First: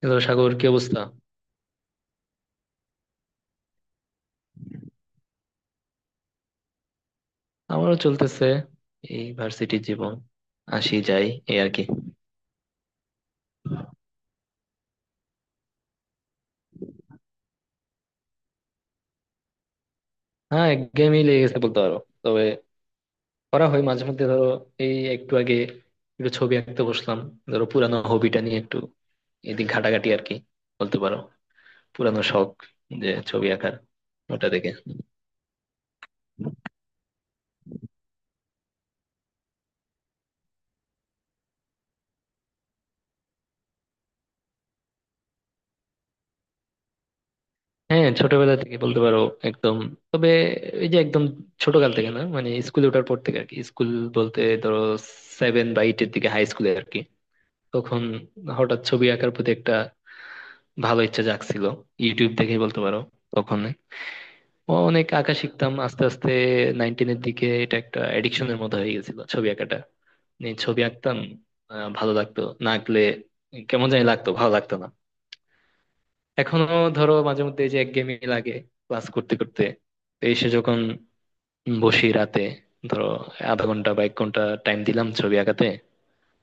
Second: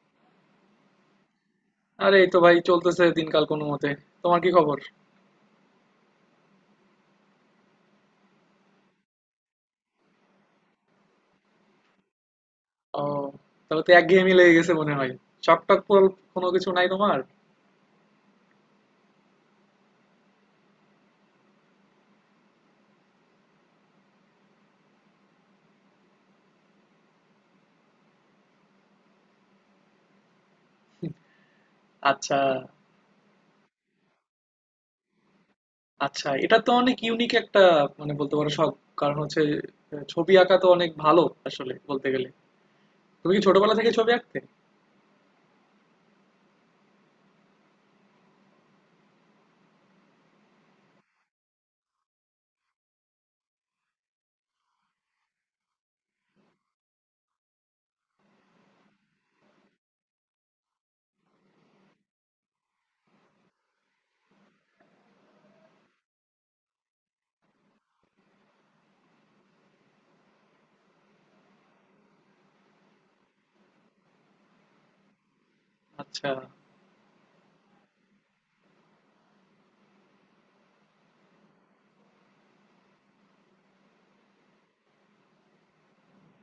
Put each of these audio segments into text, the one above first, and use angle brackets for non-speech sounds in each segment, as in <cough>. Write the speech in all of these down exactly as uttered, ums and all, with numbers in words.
Hello, Sagar, কি অবস্থা? আরে এই তো ভাই চলতেছে দিনকাল কোনো মতে। তোমার কি খবর? আমারও চলতেছে। এই ভার্সিটির জীবন, আসি যাই, এই আর কি। ও, তাহলে তো একঘেয়েমি লেগে গেছে মনে হয়। শখ টখ পর- কোনো কিছু নাই তোমার? হ্যাঁ, একঘেয়েমি লেগে গেছে বলতে পারো। তবে করা হয় মাঝে মধ্যে, ধরো এই একটু আগে একটু ছবি আঁকতে বসলাম। ধরো পুরানো হবিটা নিয়ে একটু এদিক ঘাটাঘাটি আর কি, বলতে পারো পুরানো আচ্ছা, শখ, যে ছবি আঁকার, ওটা দেখে। আচ্ছা, এটা তো অনেক ইউনিক একটা, মানে বলতে পারো শখ। কারণ হচ্ছে আহ, ছবি আঁকা তো অনেক ভালো আসলে বলতে গেলে। তুমি কি ছোটবেলা থেকে ছবি আঁকতে? হ্যাঁ, ছোটবেলা থেকে বলতে পারো একদম। তবে এই যে একদম ছোটকাল থেকে না, মানে স্কুলে ওঠার পর থেকে আর কি। স্কুল বলতে ধরো সেভেন বা এইটের দিকে, হাই স্কুলে আর কি। তখন হঠাৎ ছবি আঁকার প্রতি একটা ভালো ইচ্ছা জাগছিল। ইউটিউব দেখে বলতে পারো, তখন অনেক আঁকা শিখতাম আস্তে আস্তে। নাইন টেনের দিকে এটা একটা এডিকশনের মতো হয়ে গেছিল ছবি আঁকাটা নিয়ে, ছবি আঁকতাম। আহ, ভালো লাগতো না আঁকলে, কেমন জানি লাগতো, ভালো লাগতো না। আচ্ছা। এখনো ধরো মাঝে মধ্যে এই যে একঘেয়েমি লাগে ক্লাস করতে করতে, তো এসে যখন বসি রাতে ধরো আধা ঘন্টা বা এক ঘন্টা টাইম দিলাম ছবি আঁকাতে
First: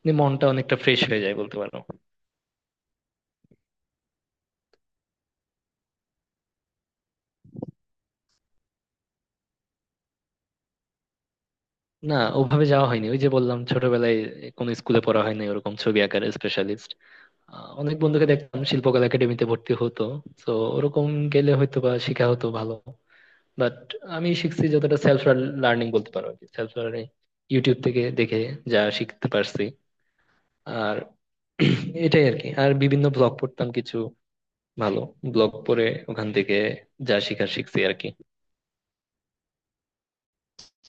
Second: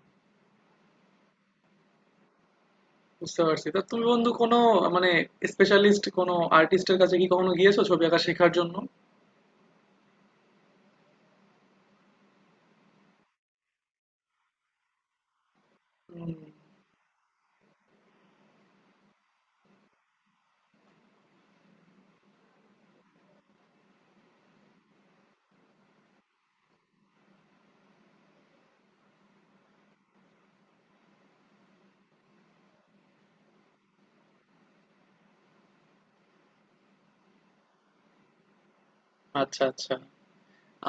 নিয়ে, মনটা অনেকটা ফ্রেশ হয়ে যায় বলতে পারো। বুঝতে পারছি। তা তুমি বন্ধু কোনো, মানে স্পেশালিস্ট কোনো আর্টিস্টের কাছে কি কখনো গিয়েছো ছবি আঁকা শেখার জন্য? না, ওভাবে যাওয়া হয়নি, ওই যে বললাম ছোটবেলায় কোনো স্কুলে পড়া হয়নি ওরকম, ছবি আঁকার হুম। স্পেশালিস্ট। অনেক বন্ধুকে দেখতাম শিল্পকলা একাডেমিতে ভর্তি হতো, তো ওরকম গেলে হয়তো বা শেখা হতো ভালো। বাট আমি শিখছি যতটা সেলফ লার্নিং বলতে পারো, সেলফ লার্নিং, ইউটিউব থেকে দেখে যা শিখতে পারছি আর <clears throat> এটাই আর কি। আর বিভিন্ন ব্লগ পড়তাম, কিছু ভালো ব্লগ পড়ে ওখান থেকে যা শিখার শিখছি আর কি। আচ্ছা, আচ্ছা,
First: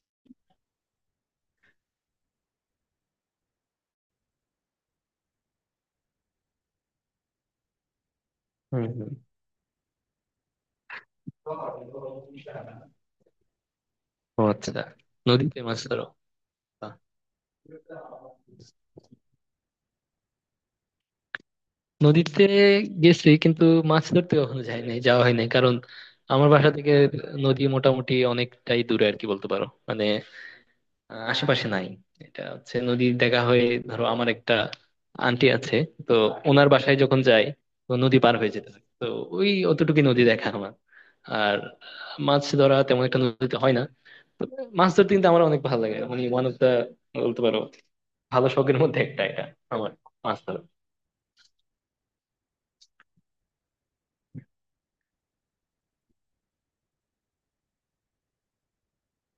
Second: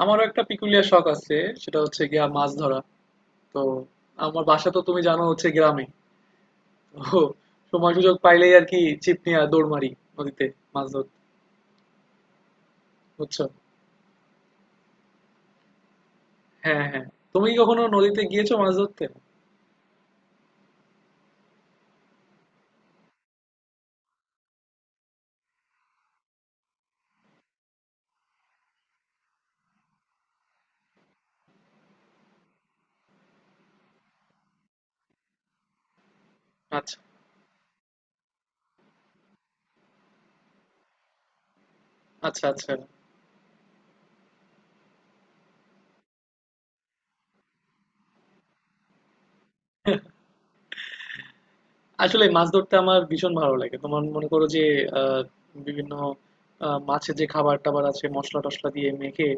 আমারও একটা পিকুলিয়ার শখ আছে। সেটা হচ্ছে গিয়া মাছ ধরা। তো আমার বাসা তো তুমি জানো হচ্ছে গ্রামে। তো সময় সুযোগ পাইলেই আর কি হম হম। ছিপ নিয়ে দৌড় মারি নদীতে মাছ ধরতে। বুঝছো? ও আচ্ছা, নদীতে মাছ ধরো। হ্যাঁ, হ্যাঁ। তুমি কি কখনো নদীতে গিয়েছো মাছ ধরতে? নদীতে গেছি কিন্তু মাছ ধরতে কখনো যাই নাই, যাওয়া হয় নাই, কারণ আমার বাসা থেকে নদী মোটামুটি অনেকটাই দূরে আর কি, বলতে পারো মানে আহ, আশেপাশে নাই। এটা হচ্ছে নদী দেখা হয়ে, ধরো আমার একটা আন্টি আছে, তো ওনার আচ্ছা, বাসায় যখন যাই তো নদী পার হয়ে যেতে হয়, তো ওই অতটুকুই নদী দেখা আমার। আর আচ্ছা, মাছ আচ্ছা। ধরা তেমন একটা নদীতে হয় না, তো মাছ ধরতে কিন্তু আমার অনেক ভালো লাগে, মানে ওয়ান অফ দা, বলতে পারো ভালো শখের মধ্যে একটা এটা আমার, মাছ ধরা। আসলে মাছ ধরতে আমার ভীষণ ভালো লাগে। তোমার মনে করো যে আহ, বিভিন্ন আহ, মাছের যে খাবার টাবার আছে মশলা টশলা দিয়ে মেখে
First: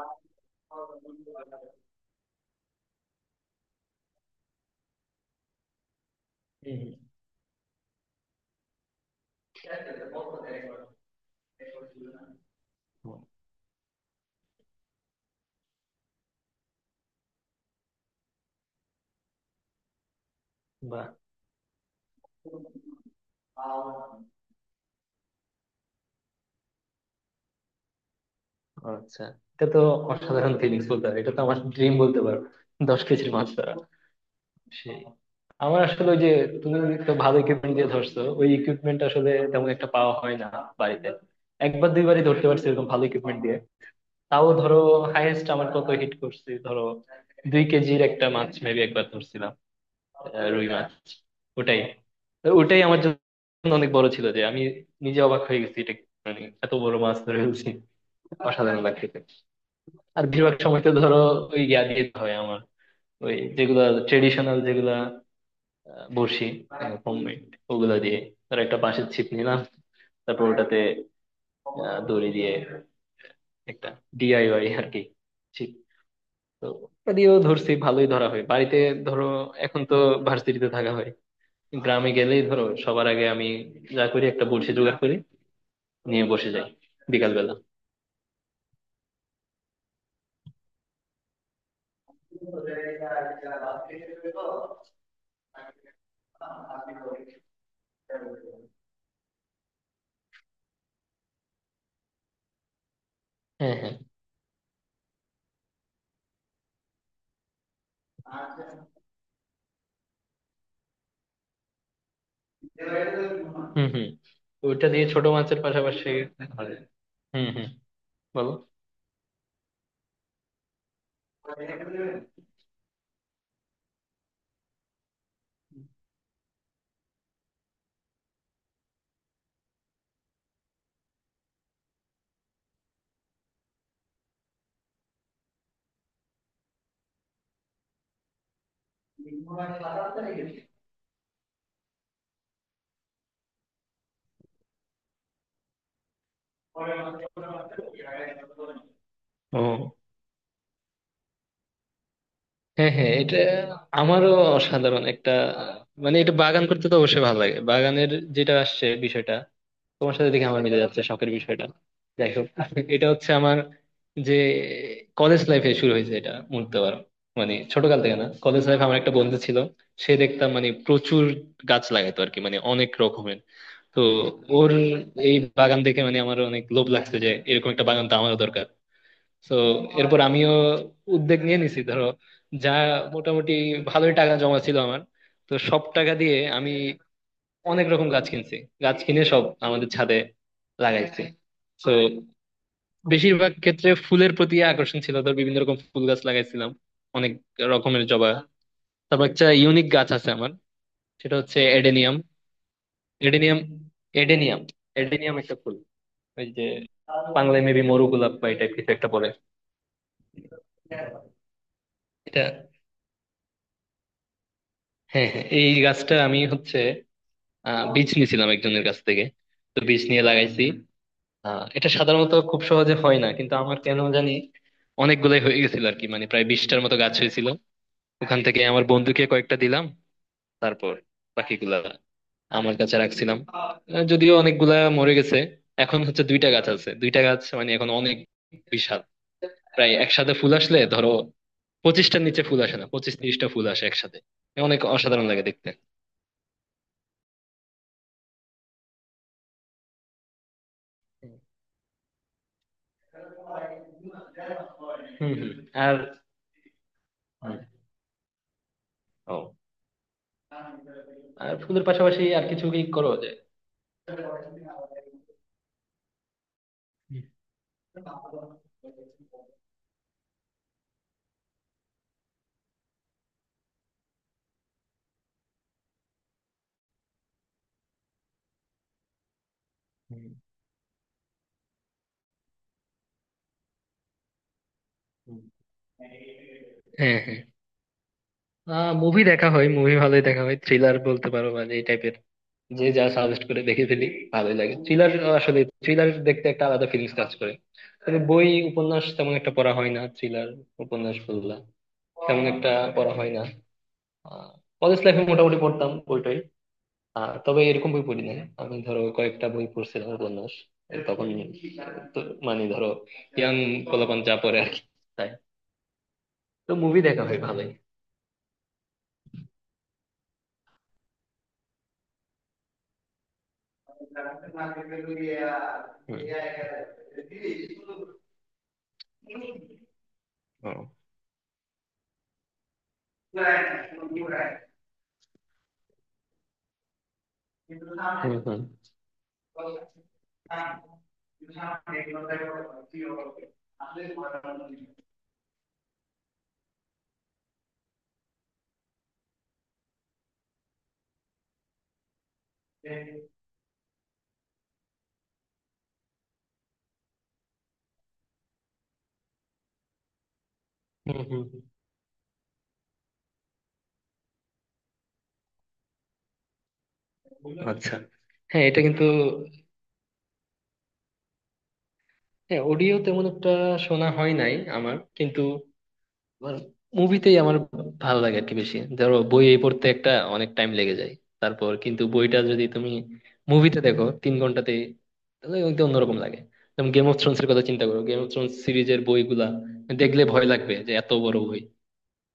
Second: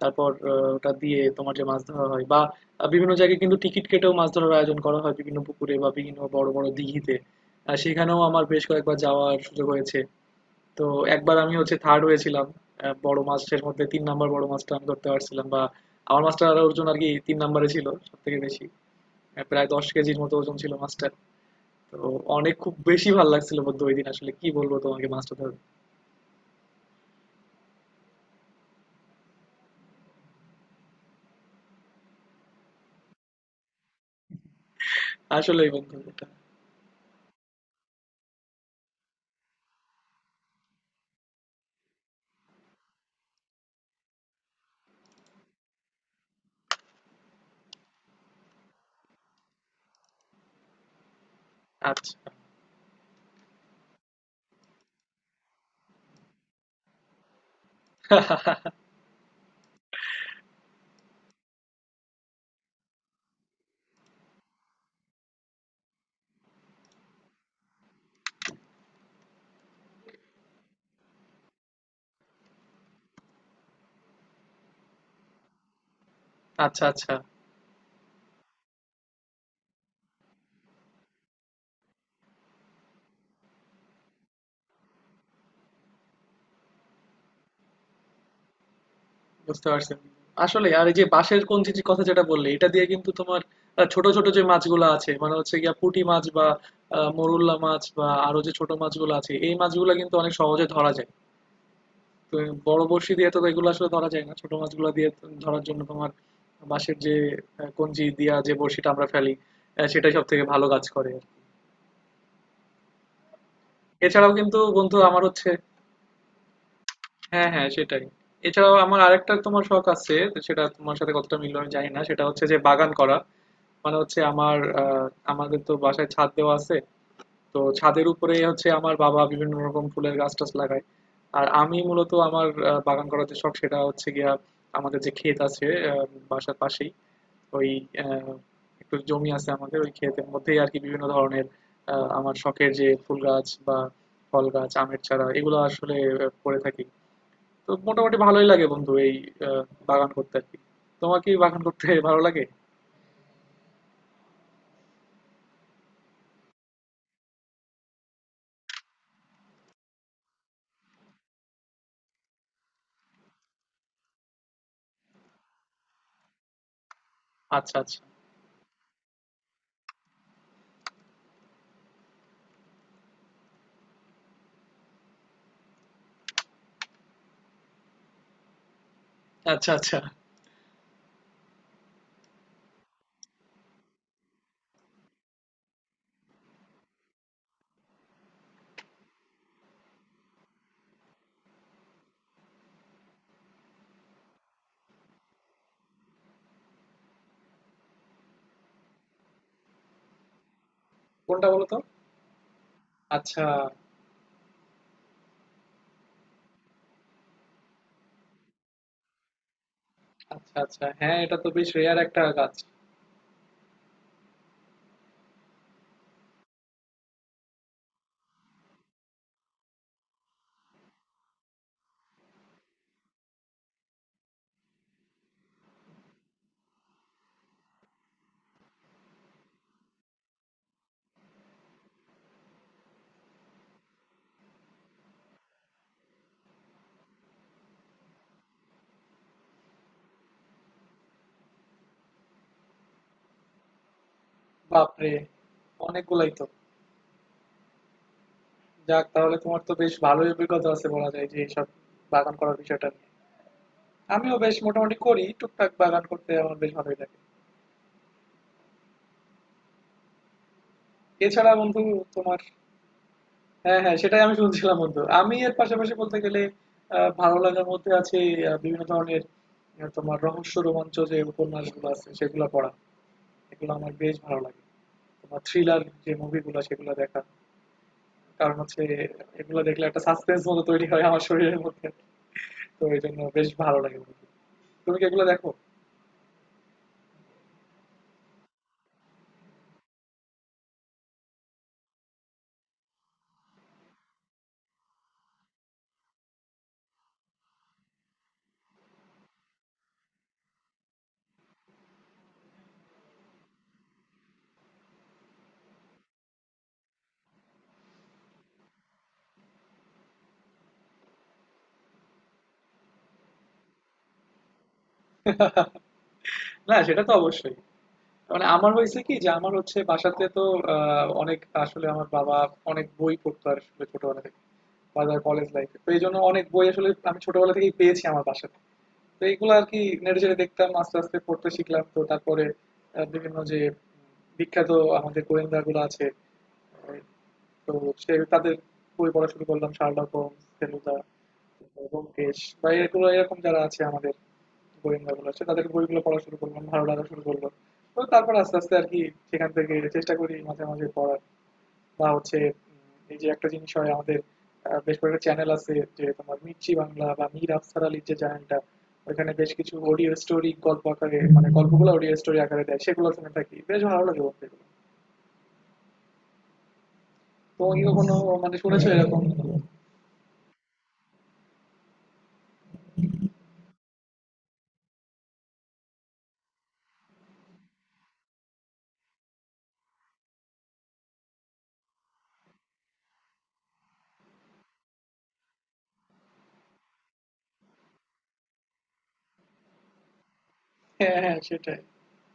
তারপর আহ, ওটা হুম, হুম, দিয়ে তোমার যে মাছ ধরা হয় বা আহ, বিভিন্ন জায়গায় কিন্তু টিকিট কেটেও মাছ ধরার আয়োজন করা হয় বিভিন্ন পুকুরে বা বিভিন্ন বড় বড় দিঘিতে। আহ, সেখানেও আমার বেশ কয়েকবার যাওয়ার সুযোগ হয়েছে। তো একবার আমি হচ্ছে থার্ড হয়েছিলাম। আহ, হুম, বড় মাছের মধ্যে তিন নাম্বার বড় মাছটা আমি ধরতে পারছিলাম বা আমার মাছটার ওজন আর কি তিন নাম্বারে ছিল সব থেকে বেশি। আহ, প্রায় দশ কেজির মতো ওজন ছিল মাছটা। বাহ। তো অনেক, খুব বেশি ভালো লাগছিল বন্ধু ওই দিন, আসলে কি বলবো তোমাকে মাছটা ধর। আচ্ছা, এটা তো অসাধারণ ফিলিংস বলতে পারো, এটা তো আমার ড্রিম বলতে পারো, দশ কেজির মাছ ধরা, সেই। আসলেই আমার বন্ধু আসলে ওই এটা। যে, তুমি তো ভালো ইকুইপমেন্ট দিয়ে ধরছো, ওই ইকুইপমেন্ট আসলে তেমন একটা পাওয়া হয় না বাড়িতে। একবার দুইবারই ধরতে পারছি এরকম ভালো ইকুইপমেন্ট দিয়ে। তাও ধরো হাইয়েস্ট আমার কত হিট করছি, ধরো দুই কেজির একটা মাছ মেবি একবার ধরছিলাম, আহ, রুই মাছ, ওটাই। আচ্ছা, তো ওটাই আমার জন্য অনেক বড় ছিল যে আমি নিজে অবাক হয়ে গেছি এটা, মানে এত বড় মাছ ধরে ফেলছি, অসাধারণ লাগতেছে। আর বেশিরভাগ সময় তো ধরো ওই ইয়া দিয়ে হয় আমার, ওই যেগুলা ট্রেডিশনাল যেগুলা আহ, বড়শি, হোমমেড, ওগুলা দিয়ে। ধর একটা বাঁশের ছিপ নিলাম, তারপর ওটাতে আহ, দড়ি দিয়ে একটা ডিআইওয়াই আর কি ছিপ, তো আচ্ছা, আচ্ছা। ওটা দিয়েও ধরছি, ভালোই ধরা হয় বাড়িতে। ধরো এখন তো ভার্সিটিতে থাকা হয়, গ্রামে গেলেই ধরো সবার আগে আমি যা করি একটা বড়শি জোগাড় করি, নিয়ে বসে যাই বিকাল বেলা। বুঝতে পারছি। আসলে আর এই যে বাঁশের কঞ্চির কথা যেটা বললে এটা দিয়ে কিন্তু তোমার আহ, ছোট ছোট যে মাছগুলো আছে মানে হচ্ছে গিয়া পুঁটি মাছ বা আহ, মোরুল্লা মাছ বা আরো যে ছোট মাছগুলো আছে এই মাছগুলো কিন্তু অনেক সহজে ধরা যায়। তো বড় বড়শি দিয়ে তো এগুলো হ্যাঁ আসলে হ্যাঁ। ধরা যায় না, ছোট মাছগুলো দিয়ে তো ধরার জন্য তোমার বাঁশের যে আহ, কঞ্চি দিয়া যে বড়শিটা আমরা ফেলি আহ, সেটাই সব থেকে ভালো কাজ করে। হুম হুম। এছাড়াও কিন্তু ওইটা বন্ধু দিয়ে আমার ছোট হচ্ছে, মাছের পাশাপাশি ধরে। হুম হ্যাঁ, হুম, হ্যাঁ, সেটাই। বলো। এছাড়াও আমার আরেকটা তোমার শখ আছে, তো সেটা তোমার সাথে কতটা মিললো আমি জানি না, সেটা হচ্ছে যে বাগান করা। মানে হচ্ছে আমার আহ, আমাদের তো বাসায় ছাদ দেওয়া আছে। তো ছাদের উপরে হচ্ছে আমার বাবা বিভিন্ন রকম ফুলের গাছ টাছ লাগায়। আর আমি মূলত আমার আহ, বাগান করার যে শখ সেটা হচ্ছে গিয়া আমাদের যে ক্ষেত আছে আহ, বাসার পাশেই ওই আহ, একটু জমি আছে আমাদের, ওই ক্ষেতের মধ্যেই আর কি বিভিন্ন ধরনের আহ, আমার শখের যে ফুল গাছ বা ফল গাছ আমের চারা এগুলো আসলে আহ, করে থাকি। তো মোটামুটি ভালোই লাগে বন্ধু এই আহ, ও, বাগান করতে আর কি। তোমার কি বাগান করতে <laughs> ভালো লাগে? হ্যাঁ হ্যাঁ, এটা আমারও অসাধারণ একটা, মানে এটা, বাগান করতে তো অবশ্যই ভালো লাগে। বাগানের যেটা আসছে বিষয়টা, তোমার সাথে দেখে আমার মিলে যাচ্ছে শখের বিষয়টা। যাই হোক, এটা হচ্ছে আমার যে কলেজ লাইফে শুরু হয়েছে এটা বলতে পারো, মানে আচ্ছা, ছোটকাল আচ্ছা, থেকে না। কলেজ লাইফে আমার একটা বন্ধু ছিল, সে দেখতাম মানে প্রচুর গাছ লাগাইতো আর কি, মানে অনেক রকমের। তো ওর এই বাগান দেখে মানে আমার অনেক লোভ লাগছে যে এরকম একটা বাগান তো আমারও দরকার। তো আচ্ছা, আচ্ছা। এরপর আমিও উদ্যোগ নিয়ে নিছি, ধরো যা মোটামুটি ভালোই টাকা জমা ছিল আমার, তো সব টাকা দিয়ে আমি অনেক রকম গাছ কিনছি, গাছ কিনে সব আমাদের ছাদে লাগাইছি। তো বেশিরভাগ ক্ষেত্রে ফুলের প্রতি আকর্ষণ ছিল, ধর বিভিন্ন রকম ফুল গাছ লাগাইছিলাম, অনেক রকমের জবা। তারপর একটা ইউনিক গাছ আছে আমার, সেটা কোনটা হচ্ছে বলো তো? এডেনিয়াম। আচ্ছা, এডেনিয়াম, এডেনিয়াম, এডেনিয়াম একটা ফুল, ওই যে বাংলায় মেবি মরু গোলাপ বা এই টাইপ কিছু একটা পড়ে। আচ্ছা, আচ্ছা, হ্যাঁ, এটা তো বেশ রেয়ার একটা এটা, গাছ। হ্যাঁ হ্যাঁ, এই গাছটা আমি হচ্ছে আহ বীজ নিয়েছিলাম একজনের কাছ থেকে, তো বীজ নিয়ে লাগাইছি। আহ এটা সাধারণত খুব সহজে হয় না কিন্তু আমার কেন জানি অনেকগুলাই হয়ে গেছিল আর কি, মানে প্রায় বিশটার মতো গাছ হয়েছিল। ওখান থেকে আমার বন্ধুকে কয়েকটা দিলাম, তারপর বাকিগুলা আমার কাছে রাখছিলাম। আহ, যদিও অনেকগুলা মরে গেছে, এখন হচ্ছে দুইটা গাছ আছে। দুইটা গাছ মানে এখন অনেক বিশাল, প্রায় একসাথে ফুল আসলে ধরো পঁচিশটার নিচে ফুল আসে না, পঁচিশ তিরিশটা ফুল আসে একসাথে, অনেক বাপরে, অসাধারণ লাগে দেখতে। অনেকগুলাই তো! যাক, তাহলে তোমার তো বেশ ভালোই অভিজ্ঞতা আছে বলা যায় যে এইসব বাগান করার বিষয়টা নিয়ে। আমিও বেশ মোটামুটি করি, হম হম। টুকটাক আর বাগান করতে আমার বেশ ভালোই লাগে। হুম, ও। এছাড়া আর বন্ধু ফুলের পাশাপাশি তোমার আর কিছু কি করো যে? হ্যাঁ, হ্যাঁ, সেটাই আমি শুনছিলাম বন্ধু। আমি এর পাশাপাশি বলতে গেলে আহ, ভালো লাগার মধ্যে হুম। আছে আহ, বিভিন্ন ধরনের আহ, তোমার রহস্য রোমাঞ্চ যে উপন্যাসগুলো আছে সেগুলো পড়া। এগুলো আমার বেশ ভালো লাগে। তোমার থ্রিলার যে মুভিগুলো সেগুলো দেখা, কারণ হচ্ছে এগুলো দেখলে একটা হুম, সাসপেন্স মতো তৈরি হয় আমার শরীরের মধ্যে। তো এই জন্য বেশ ভালো লাগে বন্ধু। তুমি কি এগুলো হুম। দেখো? হ্যাঁ, হ্যাঁ, মুভি দেখা হয়, মুভি ভালোই দেখা হয়, থ্রিলার বলতে পারো মানে এই টাইপের, যে যা সাজেস্ট করে দেখে ফেলি, ভালোই লাগে থ্রিলার। আসলে থ্রিলার দেখতে একটা আলাদা ফিলিংস কাজ করে। তবে বই উপন্যাস তেমন একটা পড়া হয় না, থ্রিলার উপন্যাস বললা তেমন একটা পড়া হয় না। কলেজ লাইফে মোটামুটি পড়তাম বইটাই, আহ, তবে এরকম বই পড়ি না। আমি ধরো কয়েকটা বই পড়ছিলাম উপন্যাস তখন, তো- মানে ধরো ইয়াং পোলাপান যা পড়ে আর কি, তাই। তো না মুভি সেটা তো দেখা হয় অবশ্যই। ভালোই। মানে আমার হয়েছে কি যে আমার হচ্ছে বাসাতে তো আহ, অনেক আসলে আমার বাবা অনেক বই পড়তো আর আসলে ছোটবেলা থেকে। বা ধর কলেজ লাইফে, তো এই জন্য হুম। অনেক বই আসলে আমি ছোটবেলা থেকেই পেয়েছি আমার বাসাতে। তো এইগুলো আর কি নেড়ে চেড়ে দেখতাম ও। আস্তে আস্তে পড়তে শিখলাম, তো তারপরে আহ, বিভিন্ন যে বিখ্যাত আমাদের গোয়েন্দা গুলো আছে আহ, তো হুম সে তাদের হুম বই পড়া শুরু করলাম: শার্লক হোমস, ফেলুদা, তারপর ব্যোমকেশ বা এগুলো, এরকম যারা আছে আমাদের গোয়েন্দা গুলো আছে তাদের বইগুলো পড়া শুরু করলাম, ভালো লাগা শুরু করলো। তো তারপর আস্তে আস্তে আর কি সেখান থেকে চেষ্টা করি মাঝে মাঝে পড়ার বা হচ্ছে উম, এই যে একটা জিনিস হয় আমাদের আহ, বেশ কয়েকটা চ্যানেল আছে যে তোমার মির্চি বাংলা বা মীর আফসার আলীর যে চ্যানেলটা, ওখানে বেশ কিছু অডিও স্টোরি গল্প আকারে, হুম হুম মানে হুম। গল্পগুলো অডিও স্টোরি আকারে দেয়, সেগুলো শুনে থাকি, বেশ ভালো লাগে বলতে গেলে। তুমি কি আচ্ছা, কখনো মানে হ্যাঁ এটা শুনেছো কিন্তু, এরকম? হ্যাঁ অডিও তেমন একটা শোনা হয় নাই আমার কিন্তু, মুভিতেই আমার ভালো লাগে আর কি বেশি। ধরো বই এই পড়তে একটা অনেক টাইম লেগে যায়, তারপর কিন্তু বইটা যদি তুমি মুভিতে দেখো তিন ঘন্টাতে, তাহলে একটু অন্যরকম লাগে। যেমন গেম অফ থ্রোনস এর কথা চিন্তা করো, গেম অফ থ্রোনস সিরিজের বইগুলা দেখলে ভয় লাগবে যে এত হ্যাঁ, বড় হ্যাঁ, বই, সেটাই।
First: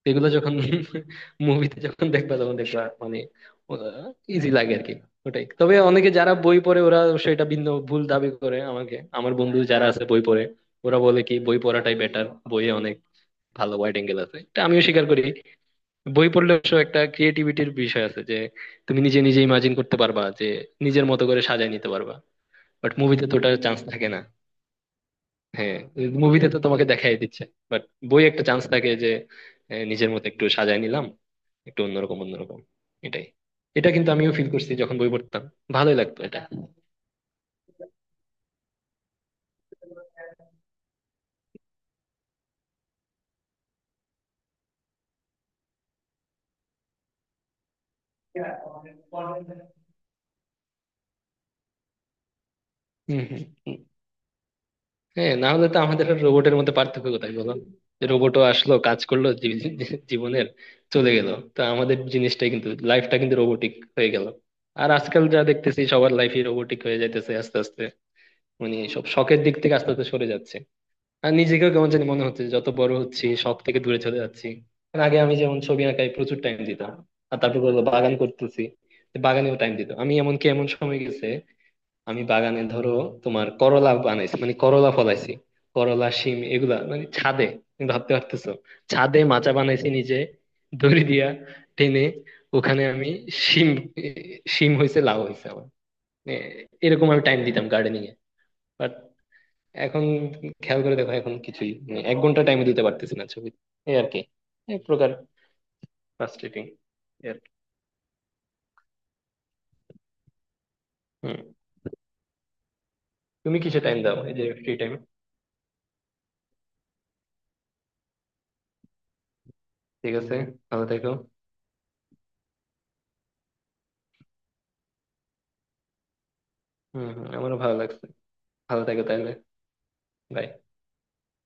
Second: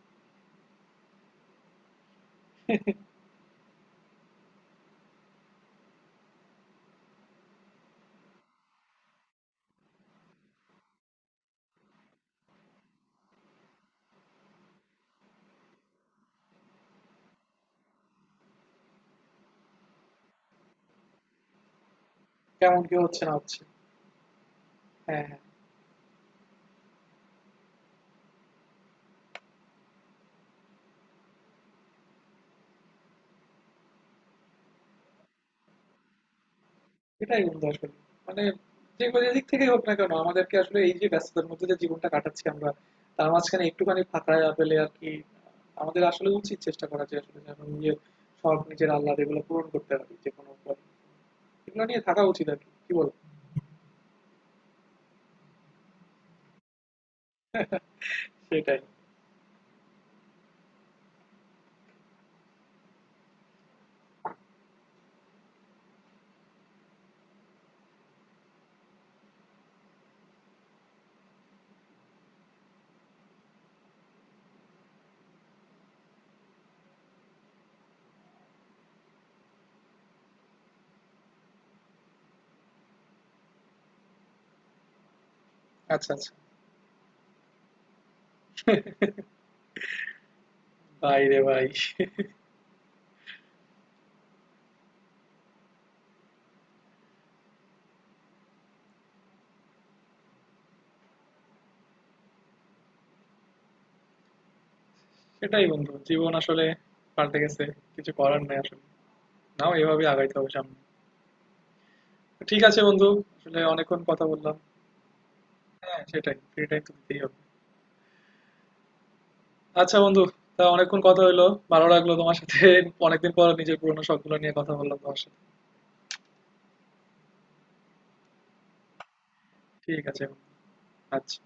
এগুলো যখন <laughs> মুভিতে যখন দেখবা তখন দেখবা মানে ইজি লাগে আর কি, ওটাই। তবে অনেকে যারা বই পড়ে ওরা সেটা ভিন্ন ভুল দাবি করে আমাকে। আমার বন্ধু যারা আছে বই পড়ে ওরা বলে কি বই পড়াটাই বেটার, বইয়ে অনেক ভালো ওয়াইড অ্যাঙ্গেল আছে, এটা আমিও স্বীকার করি। বই পড়লে অবশ্য একটা ক্রিয়েটিভিটির বিষয় আছে যে তুমি নিজে নিজে ইমাজিন করতে পারবা, যে নিজের মতো করে সাজায় নিতে পারবা। কেমন বাট কি হচ্ছে মুভিতে না তো ওটার হচ্ছে। চান্স থাকে না। হ্যাঁ, হ্যাঁ। হ্যাঁ, মুভিতে তো তোমাকে দেখাই দিচ্ছে, বাট বই একটা চান্স থাকে যে এ, নিজের মতো একটু সাজায় নিলাম, একটু অন্যরকম অন্যরকম, এটাই। এটা কিন্তু আমিও ফিল করছি যখন বই পড়তাম, ভালোই লাগতো এটা। এটাই বন্ধু আসলে, মানে যে কোনো দিক থেকেই হোক না কেন আমাদেরকে আসলে, এই যে ব্যস্ততার মধ্যে যে জীবনটা কাটাচ্ছি আমরা তার মাঝখানে একটুখানি ফাঁকা পেলে আর কি আমাদের আসলে উচিত চেষ্টা করা যে আসলে যেন নিজের শখ নিজের আহ্লাদ এগুলো পূরণ করতে পারি যে কোনো উপায়। এগুলো নিয়ে থাকা উচিত আর কি, কি বল? হম হম হম। হ্যাঁ, না হলে তো আমাদের রোবটের মধ্যে পার্থক্য কোথায় বলো, যে রোবটও আসলো সেটাই। কাজ করলো জী- জী- জীবনের চলে গেল। তো আমাদের জিনিসটাই কিন্তু লাইফটা কিন্তু রোবোটিক হয়ে গেল। আর আজকাল যা দেখতেছি সবার লাইফই রোবোটিক হয়ে যাইতেছে আস্তে আস্তে, মানে সব শখের দিক থেকে আস্তে আস্তে সরে যাচ্ছে। আর নিজেকেও কেমন জানি মনে হচ্ছে যে যত বড় হচ্ছি শখ থেকে দূরে চলে যাচ্ছি। কারণ আগে আমি যেমন ছবি আঁকায় প্রচুর টাইম দিতাম, আর তারপর বললো বাগান করতেছি, তো বাগানেও টাইম দিতাম আমি। এমনকি এমন সময় গেছে আমি বাগানে ধরো তোমার করলা বানাইছি, মানে করলা ফলাইছি, করলা আচ্ছা, আচ্ছা। শিম এগুলা মানে ছাদে। তুমি ভাবতে পারতেছো, ছাদে মাচা বানাইছি নিজে, দড়ি ভাই দিয়া রে ভাই! টেনে, ওখানে আমি শিম, শিম হয়েছে, লাউ হয়েছে আমার। মানে এরকম আমি টাইম দিতাম গার্ডেনিং এ। এখন খেয়াল করে দেখো, এখন কিছুই মানে এক ঘন্টা টাইমে দিতে পারতেছি না ছবি, এই আর কি, এক প্রকার সেটাই বন্ধু, জীবন আসলে ফ্রাস্ট্রেটিং। পাল্টে গেছে, কিছু করার নাই আসলে। নাও, এভাবে আগাইতে হবে সামনে। হুম। ঠিক আছে বন্ধু, তুমি আসলে কিসে টাইম অনেকক্ষণ দাও কথা এই যে বললাম। Free time? হ্যাঁ, সেটাই, ফ্রি টাইম তো দিতেই হবে। আচ্ছা ঠিক বন্ধু, আছে, তা ভালো অনেকক্ষণ থেকো। কথা হইলো। ভালো লাগলো তোমার সাথে, অনেকদিন পর নিজের পুরোনো শখ গুলো নিয়ে কথা বললাম তোমার সাথে। হুম হুম, আমারও ভালো লাগছে, ভালো থেকো তাহলে। ঠিক আছে বন্ধু, Bye. আচ্ছা।